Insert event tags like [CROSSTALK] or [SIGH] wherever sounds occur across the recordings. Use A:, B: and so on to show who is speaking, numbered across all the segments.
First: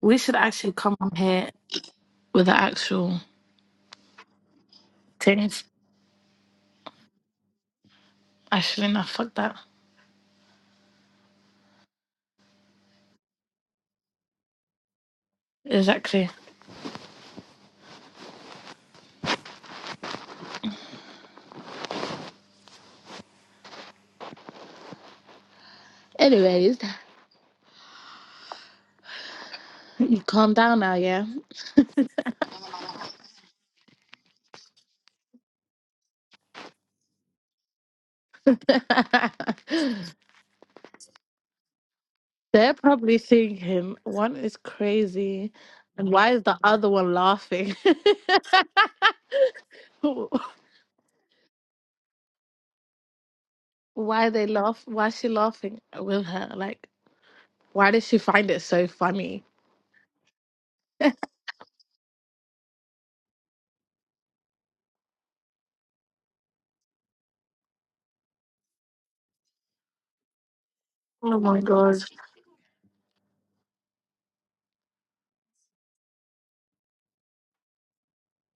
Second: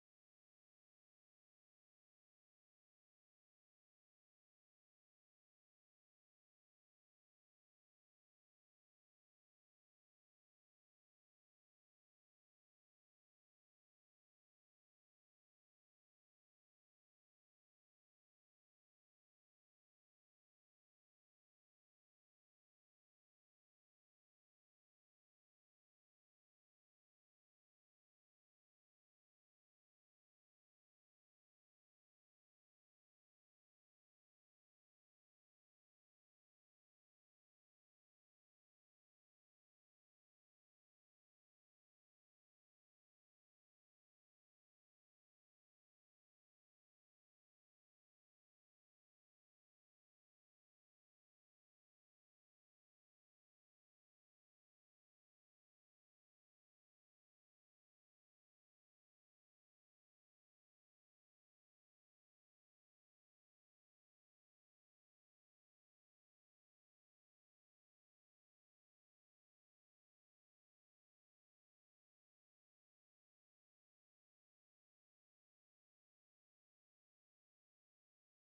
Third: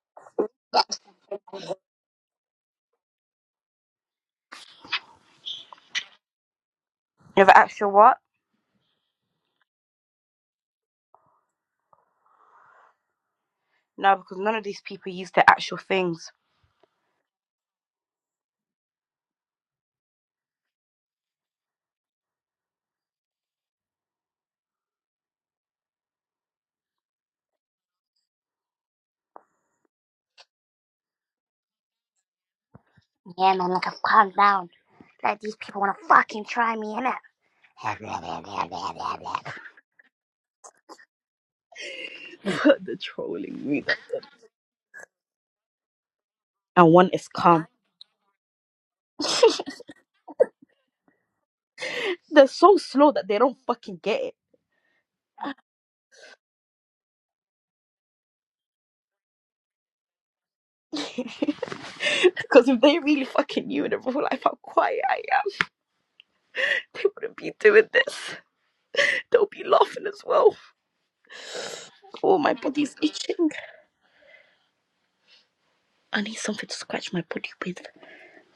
A: We should actually come on here with the actual things.
B: You have actual what?
A: Actually, no, fuck that.
B: No, because none of these people use their actual
A: Exactly.
B: things.
A: Anyways, [LAUGHS] calm down now, yeah?
B: Yeah, man, like I've calmed down. Like these people wanna fucking try me, innit?
A: [LAUGHS]
B: [LAUGHS]
A: They're
B: They're
A: probably
B: trolling me.
A: thinking one is crazy, and why is the other
B: And one
A: one
B: is calm.
A: laughing? [LAUGHS]
B: They're so slow that they don't fucking get
A: why
B: it.
A: they laugh? Why is she laughing with her? Like, why did she find it so funny?
B: Because if they really fucking knew in real life how quiet I am, they wouldn't be doing this. They'll be laughing as well.
A: Oh my god,
B: Oh, my body's itching. I need something to scratch my body with.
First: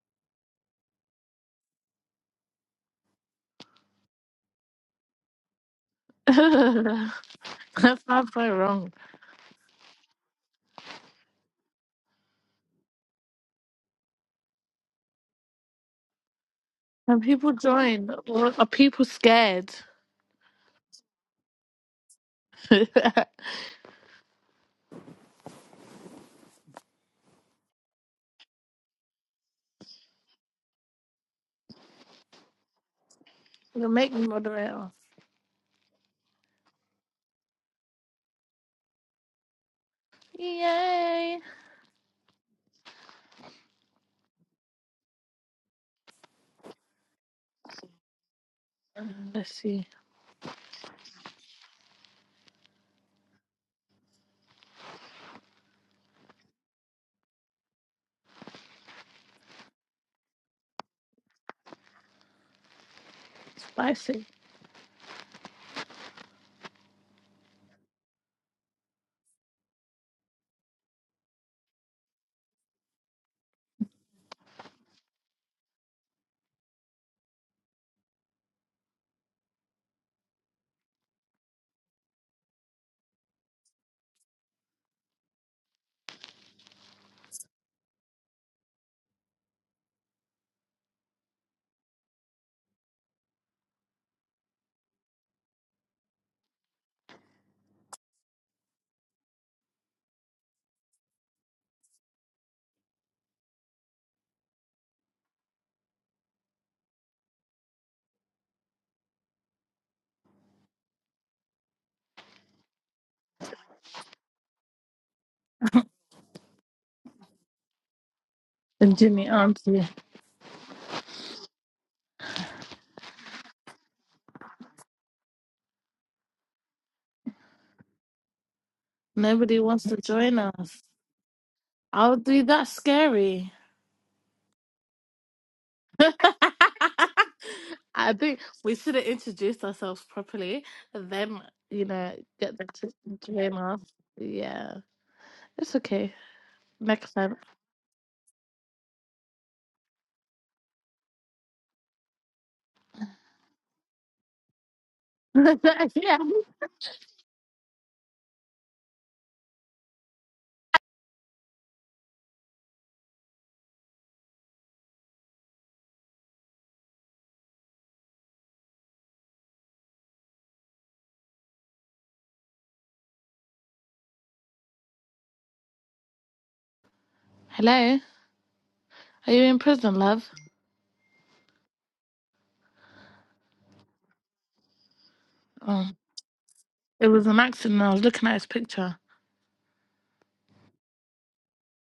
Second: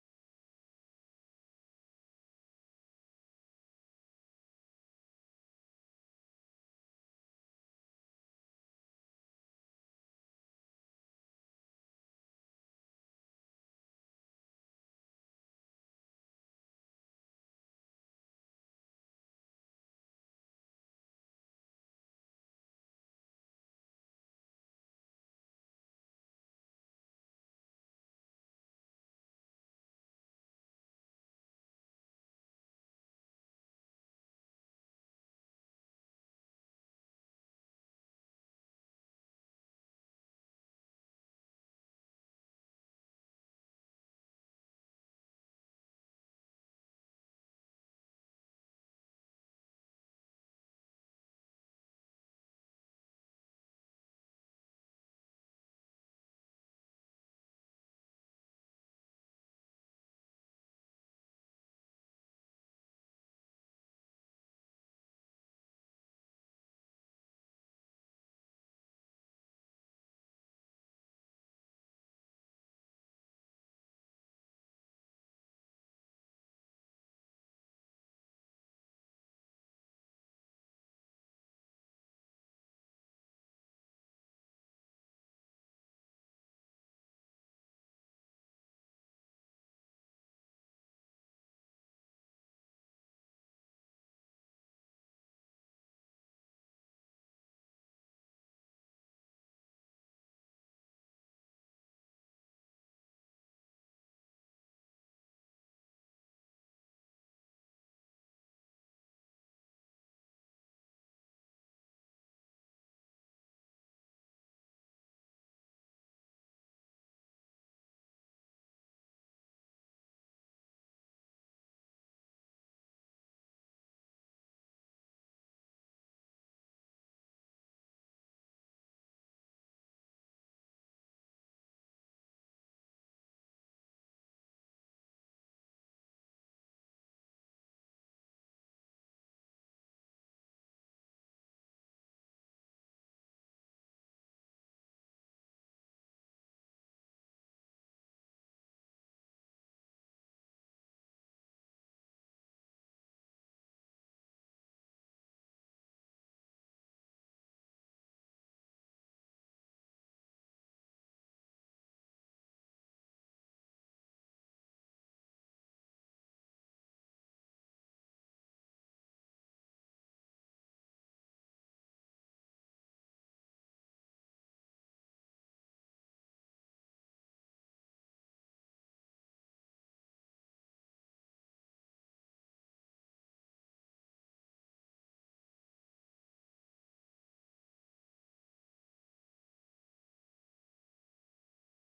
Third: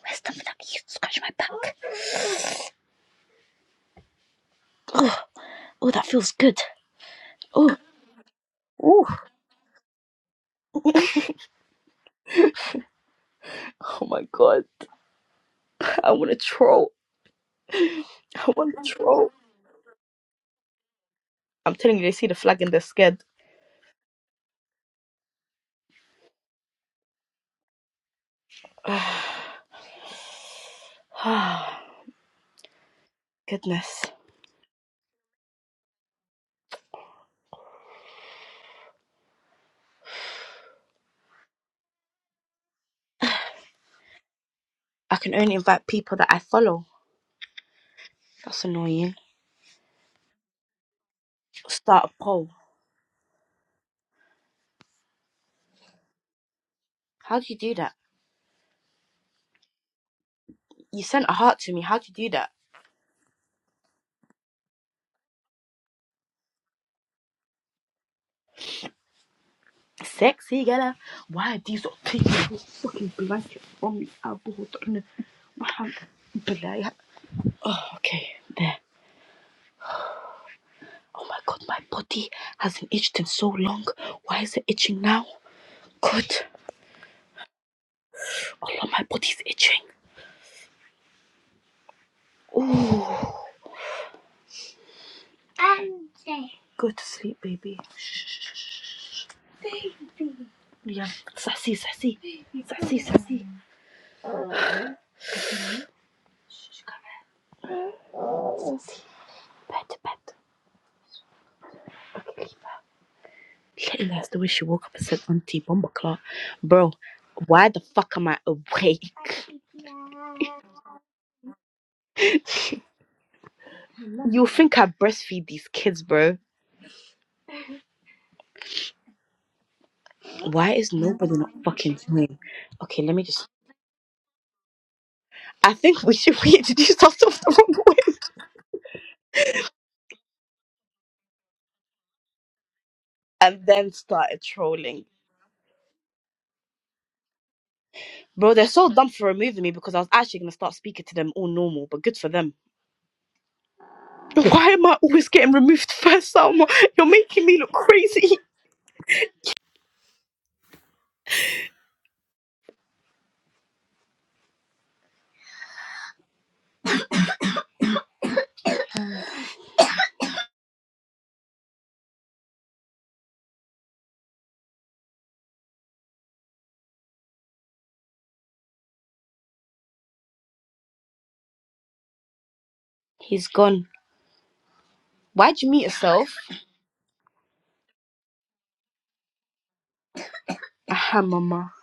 B: Where's something I can use to scratch my back? Oh, oh, that
A: [LAUGHS]
B: feels good.
A: that's
B: Oh,
A: not so wrong.
B: oh. Oh my god. I want to troll.
A: And people join.
B: I
A: Or Are
B: want to
A: people
B: troll.
A: scared?
B: I'm telling you, they see the flag and they're
A: [LAUGHS]
B: scared. [SIGHS]
A: You
B: Goodness.
A: make me mozzarella. Yay!
B: I can only invite people that I follow. That's annoying.
A: Let's see.
B: Start a poll. How do you do that? You sent a heart to me. How do you do that?
A: Spicy.
B: Sexy gala. Why are these not taking this fucking blanket from me? I bought on the- my hand. Blah. Oh, okay. There. Oh my god, my body hasn't itched in so long. Why is it itching now? Good. Allah, my body's itching. Oh, Um, say. [SIGHS] go to sleep, baby. Shh, shh, shh, Yeah, sassy, sassy, sassy, sassy. Shh, come here. Sassy, pet, pet. Okay, Letting that's the way she woke up and said, Auntie, bomba clock. Bro, why the fuck am I
A: And
B: awake?
A: Jimmy Auntie.
B: [LAUGHS] You think I breastfeed these kids, bro?
A: Nobody wants to join
B: Why
A: us.
B: is nobody not fucking
A: I'll
B: doing?
A: do that
B: Okay, let me just.
A: scary.
B: I think
A: [LAUGHS]
B: we should [LAUGHS] wait to do stuff off the wrong way
A: I think we should have introduced ourselves properly and then, you know, get them to join
B: and
A: us.
B: then started
A: Yeah.
B: trolling.
A: It's okay. Next time.
B: Bro, they're so dumb for removing me because I was actually gonna start speaking to them all normal, but good for them. Why am I always
A: [LAUGHS]
B: getting removed
A: yeah.
B: first, Salma? You're making me look crazy.
A: Hello. Are you in prison, love?
B: He's gone. Why'd you meet
A: Oh,
B: yourself?
A: it was an accident. I was looking at his picture.
B: Aham, mama.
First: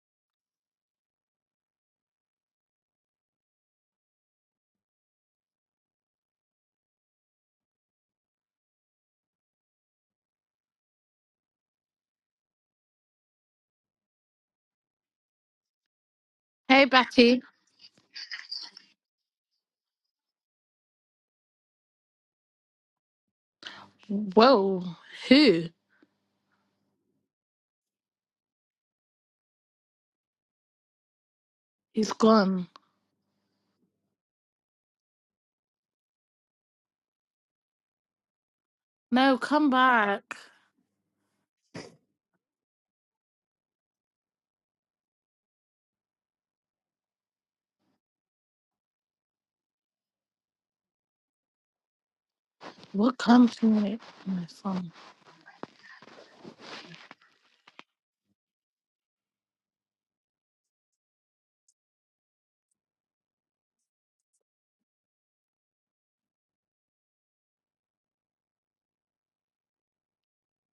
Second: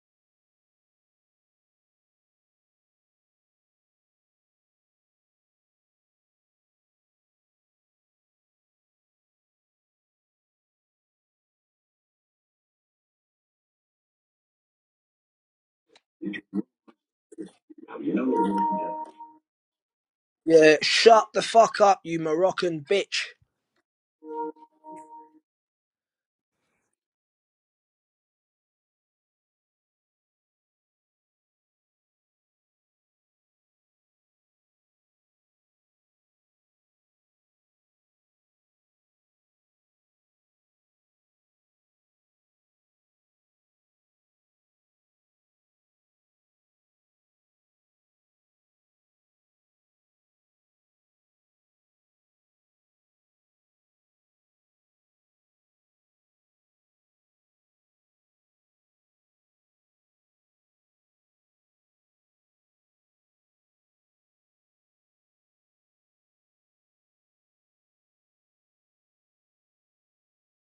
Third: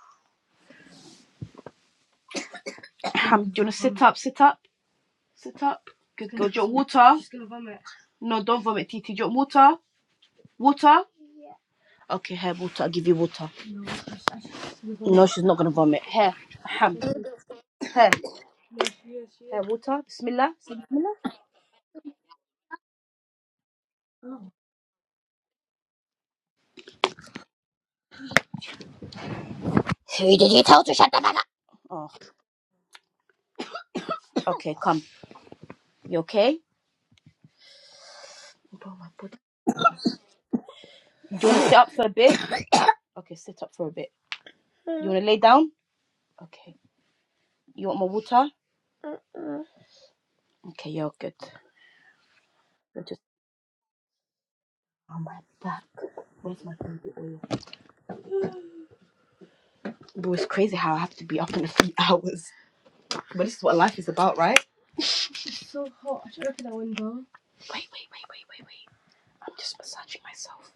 B: Aham, do you wanna sit up, sit up, sit up? Good girl, do you want water? No, don't vomit, Titi. Do you want water? Water? Okay, here, water. I'll give you water. No, she's not gonna vomit. Here,
A: Hey,
B: aham.
A: Betty.
B: Here,
C: You know.
B: here, water. Bismillah.
A: Whoa. Who?
B: Who did you tell to shut the fuck up? Oh,
A: He's gone.
B: okay, come. You okay? Bro, my body
A: No, come back.
B: Do you want to sit up for a bit? Okay, sit up for a bit. You want to lay down? Okay. You want more water? Okay, you're good. I'm
A: What
B: just
A: comes from it? My son.
B: on my back. Where's my baby oil? Bro, it's crazy how I have to be up in a few [LAUGHS] hours. But this is what life is about, right? It's so hot. I should open that window. Wait, wait, wait, wait, wait, wait. I'm just massaging myself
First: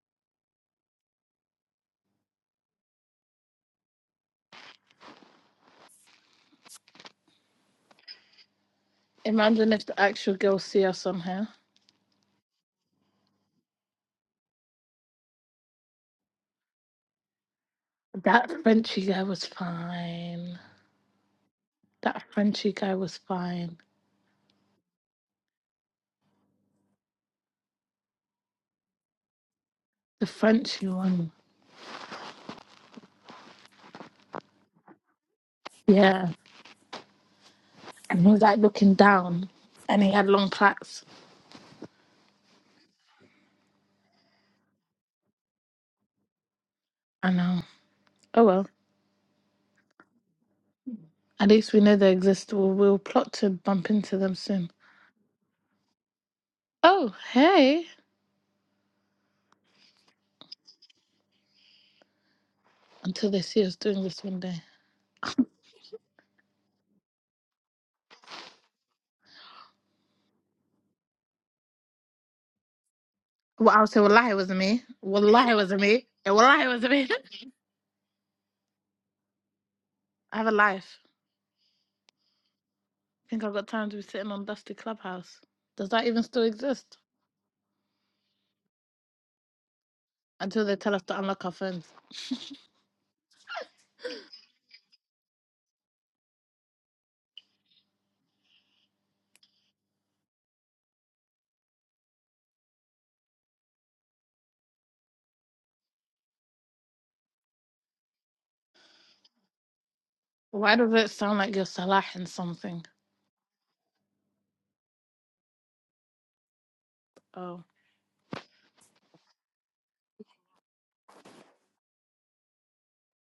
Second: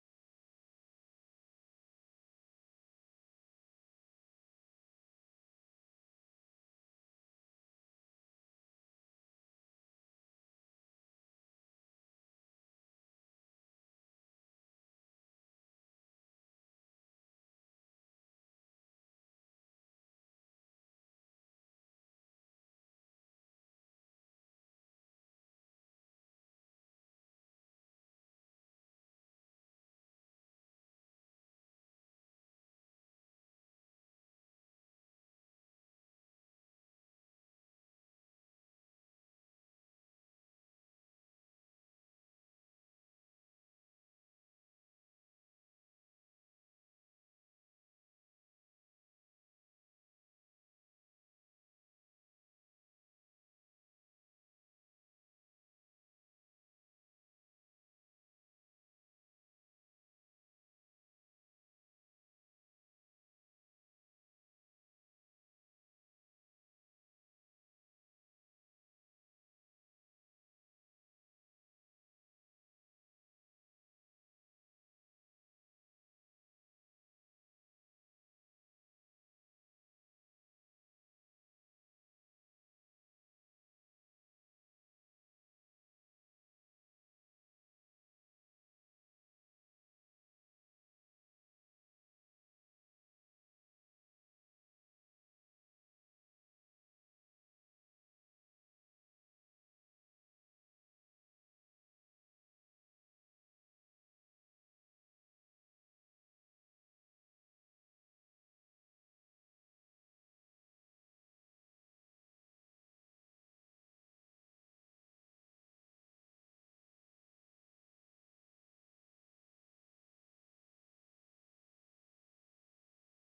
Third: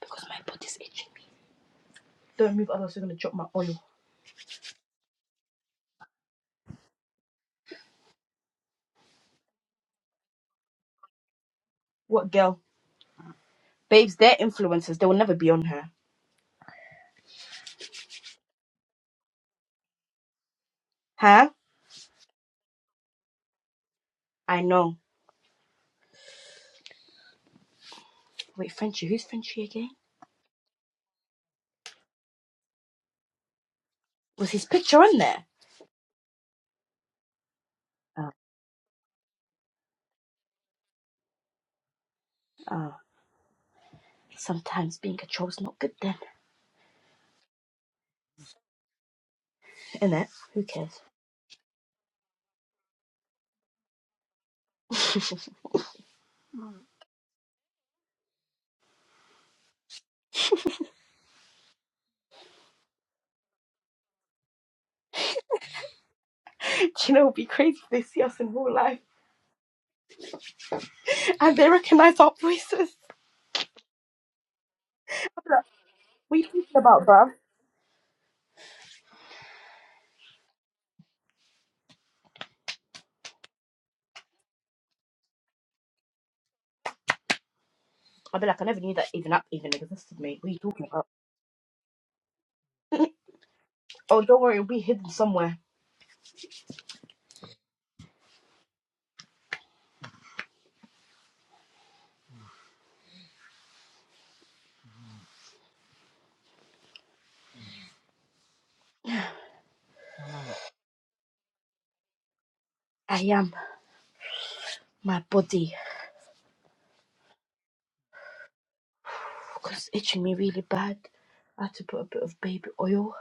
B: because my body's itching me. Don't move, otherwise you're gonna drop my oil.
A: Imagine if the actual girl see us on here.
B: What girl? Babes, they're influencers. They will never be on her.
A: That Frenchy guy was fine.
B: Huh?
A: That Frenchy guy was fine.
B: I know. Wait, Frenchie. Who's Frenchie again?
A: The Frenchy one.
B: Was his picture on there?
A: Yeah. And he
B: Oh.
A: was like looking down. And he had long plaits.
B: Oh. Sometimes being a troll's not good then,
A: I know. Oh well.
B: innit? Who cares?
A: At least we know they exist. We'll, we'll plot to bump into them soon.
B: [LAUGHS] Do
A: Oh, hey. Until they see us doing this one day.
B: you know it would be crazy if they see us in real life and they recognise our voices?
A: Well, I'll say, Wallahi, it wasn't me.
B: I'd be
A: Wallahi, it
B: like,
A: wasn't me.
B: what are you
A: Wallahi,
B: talking
A: it wasn't
B: about,
A: me.
B: bruv?
A: I have a life. I think I've got time to be sitting on Dusty Clubhouse. Does that even still exist?
B: I'd be like, I never knew that even app even existed, mate. What are you
A: Until they
B: talking
A: tell us
B: about?
A: to unlock our phones.
B: [LAUGHS] oh, don't worry, it'll be hidden somewhere.
A: Why does it sound like you're Salah in something?
B: I am my body
A: Oh,
B: because it's itching me really bad. I had to put a bit of baby oil.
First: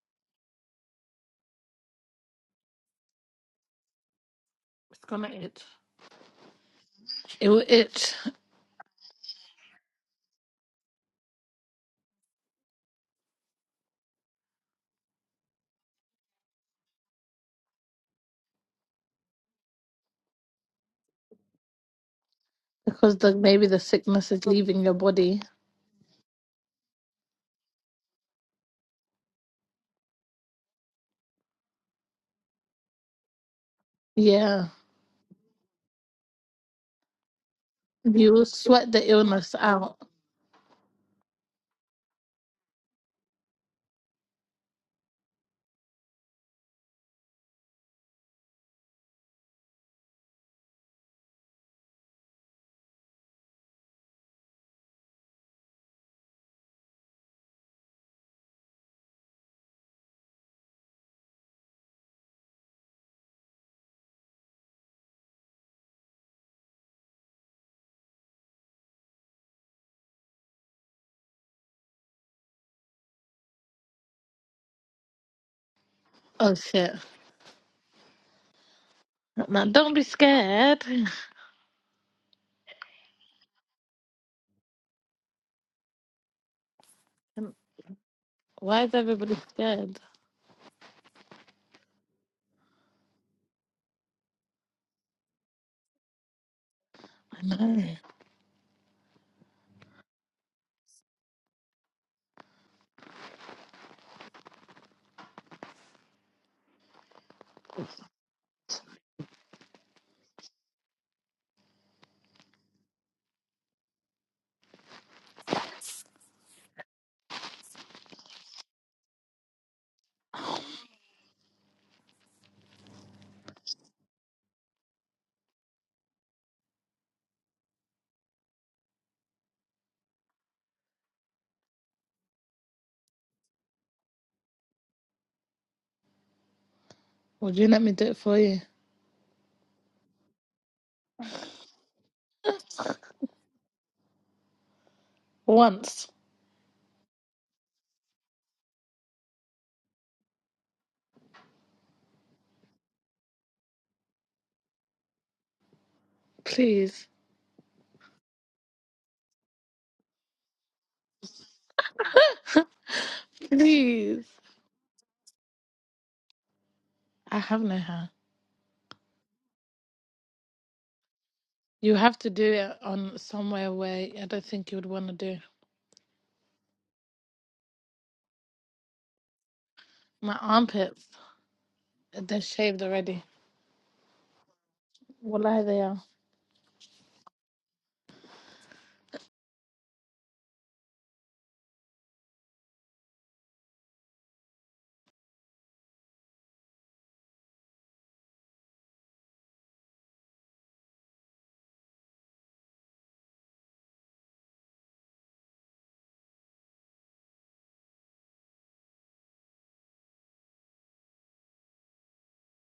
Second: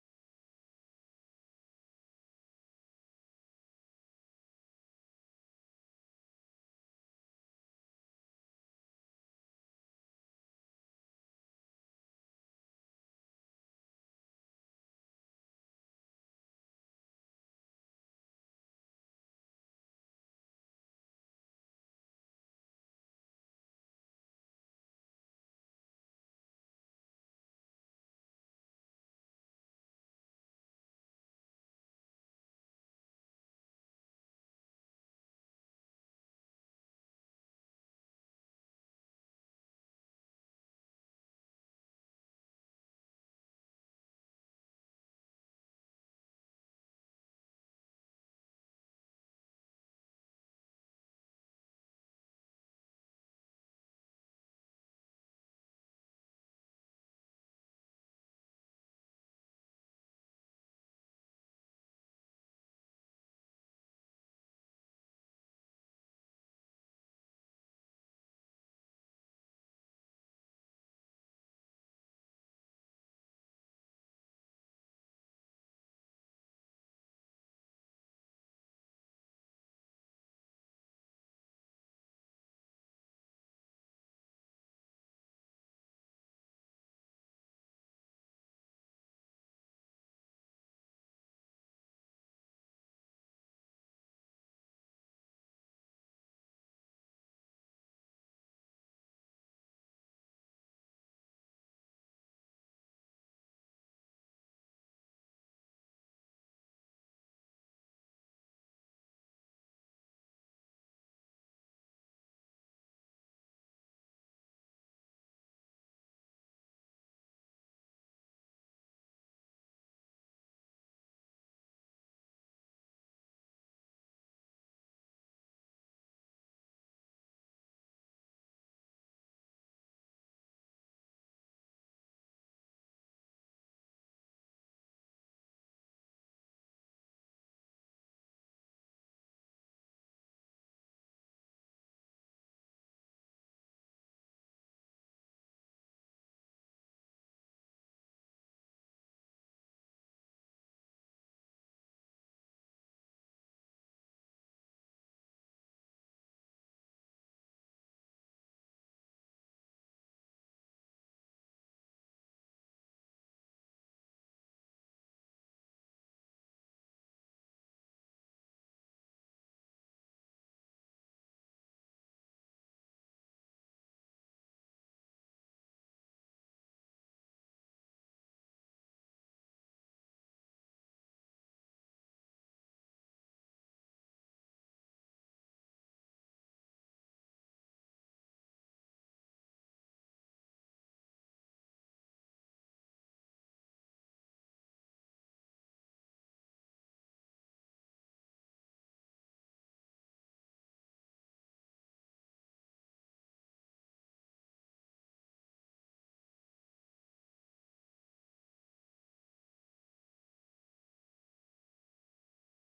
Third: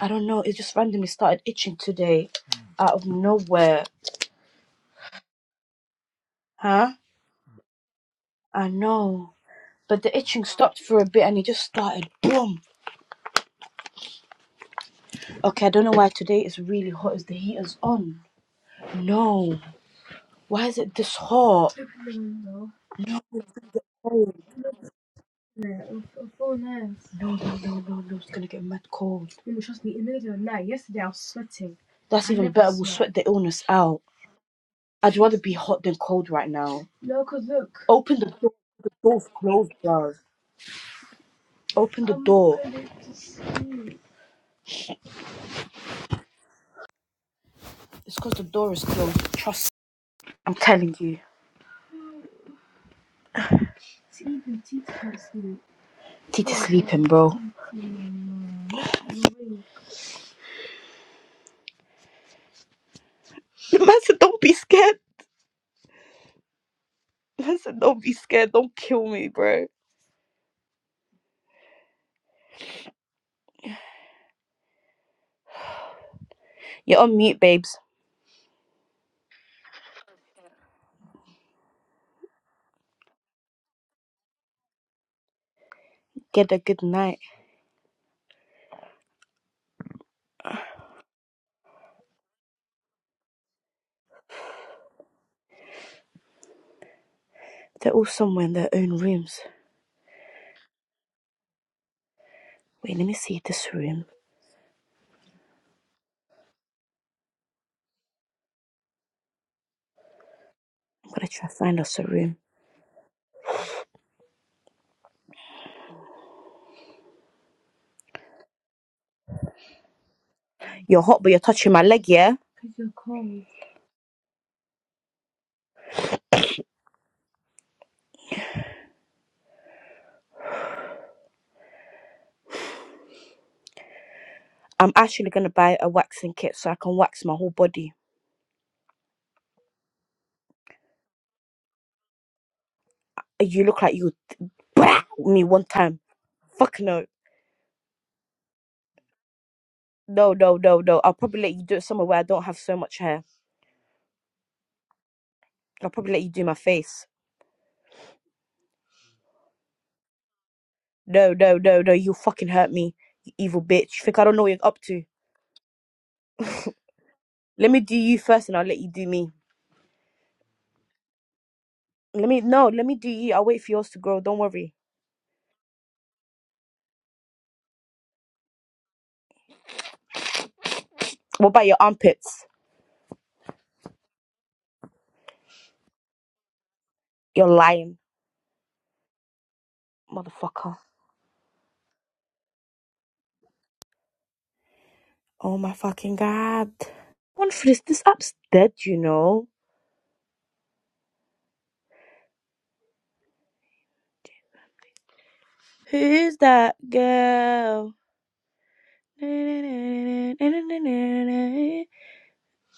B: I don't know, it just randomly started itching today out of nowhere.
A: it's gonna itch.
B: Huh?
A: It will itch
B: I know. But the itching stopped for a bit and it just started boom. Okay, I don't know why today is really hot. Is the heater's on? No. Why is it this hot? Open the window.
A: [LAUGHS] because
B: No.
A: the, maybe the sickness
B: No,
A: is leaving your body.
B: no, no, no, no. It's gonna get mad cold. No, Trust me. In the the middle of the night. Yesterday I was sweating. That's I even better. Sweat. We'll sweat the illness out.
A: Yeah.
B: I'd rather be hot than cold right now. No, cause Look. Open the
A: You will
B: door. The
A: sweat the
B: door's
A: illness
B: closed,
A: out.
B: bro. Open the I'm door. It's because the door is closed. Trust. I'm telling you. Sleeping. Tita's sleeping, Tita's sleeping, bro. [LAUGHS] Listen, don't be scared. Listen, don't be scared. Don't kill me, bro.
A: Oh shit.
B: You're on mute, babes.
A: Now, don't be scared. [LAUGHS]
B: Get a good night.
A: Why is everybody scared? I
B: They're all somewhere in their own rooms. Wait, let me see this room. I'm gonna try to find us a room.
A: know.
B: You're hot, but you're touching my leg, yeah? Because you're cold. I'm actually gonna buy a waxing kit so I can wax my
A: [SIGHS]
B: whole
A: Would you let me
B: body.
A: do it for you?
B: Uh, You look like you would [LAUGHS] me one time.
A: Once.
B: Fuck no. No, no, no, no. I'll probably let you do it somewhere where I don't have so much hair. I'll probably let you do my face.
A: Please.
B: No, no, no, no. You fucking hurt me. You evil bitch. Think I
A: Please.
B: don't know what you're up to.
A: I have
B: Let
A: no
B: me do
A: hair.
B: you first and I'll let you do me.
A: You have
B: Let
A: to
B: me
A: do
B: no,
A: it
B: let me do
A: on
B: you. I'll wait
A: somewhere
B: for yours
A: where
B: to grow.
A: I
B: Don't
A: don't think
B: worry.
A: you would want to do. My armpits,
B: What about your
A: they're
B: armpits?
A: shaved already. Wallahi, they are.
B: You're lying, motherfucker. Oh my fucking god. One for this this app's dead, you know. Who's that girl?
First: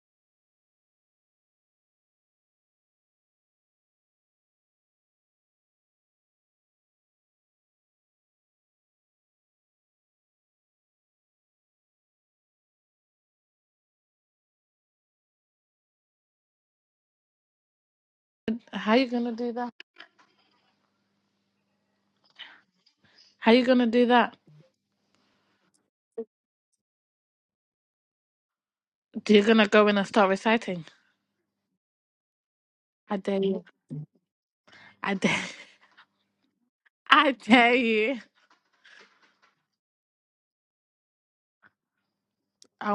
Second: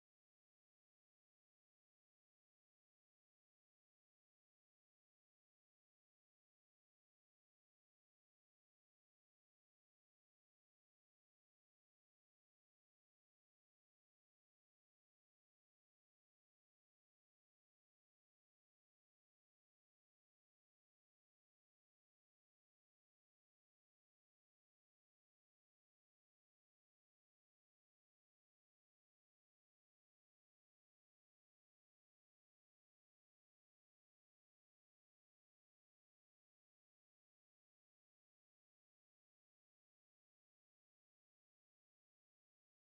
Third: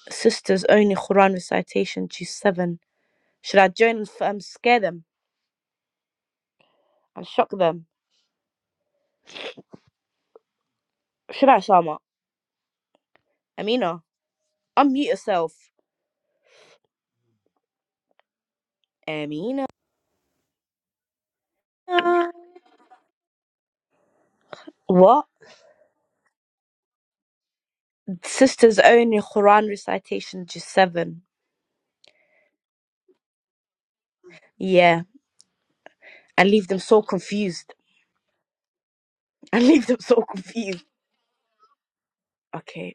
B: Sisters only Quran recitation She's 7 Should I join and f- um, scare them and shock them? Should I, Shama? Amina, unmute yourself.
A: How you gonna do
B: Amina.
A: that?
B: [LAUGHS]
A: How you gonna do that?
B: What? Sisters only
A: Do you gonna
B: Quran
A: go in and start
B: recitation just
A: reciting?
B: seven.
A: I dare you.
B: Yeah.
A: I dare.
B: And leave them so
A: [LAUGHS] I
B: confused.
A: dare
B: [LAUGHS]
A: you.
B: And leave them so confused. Okay.
A: Oh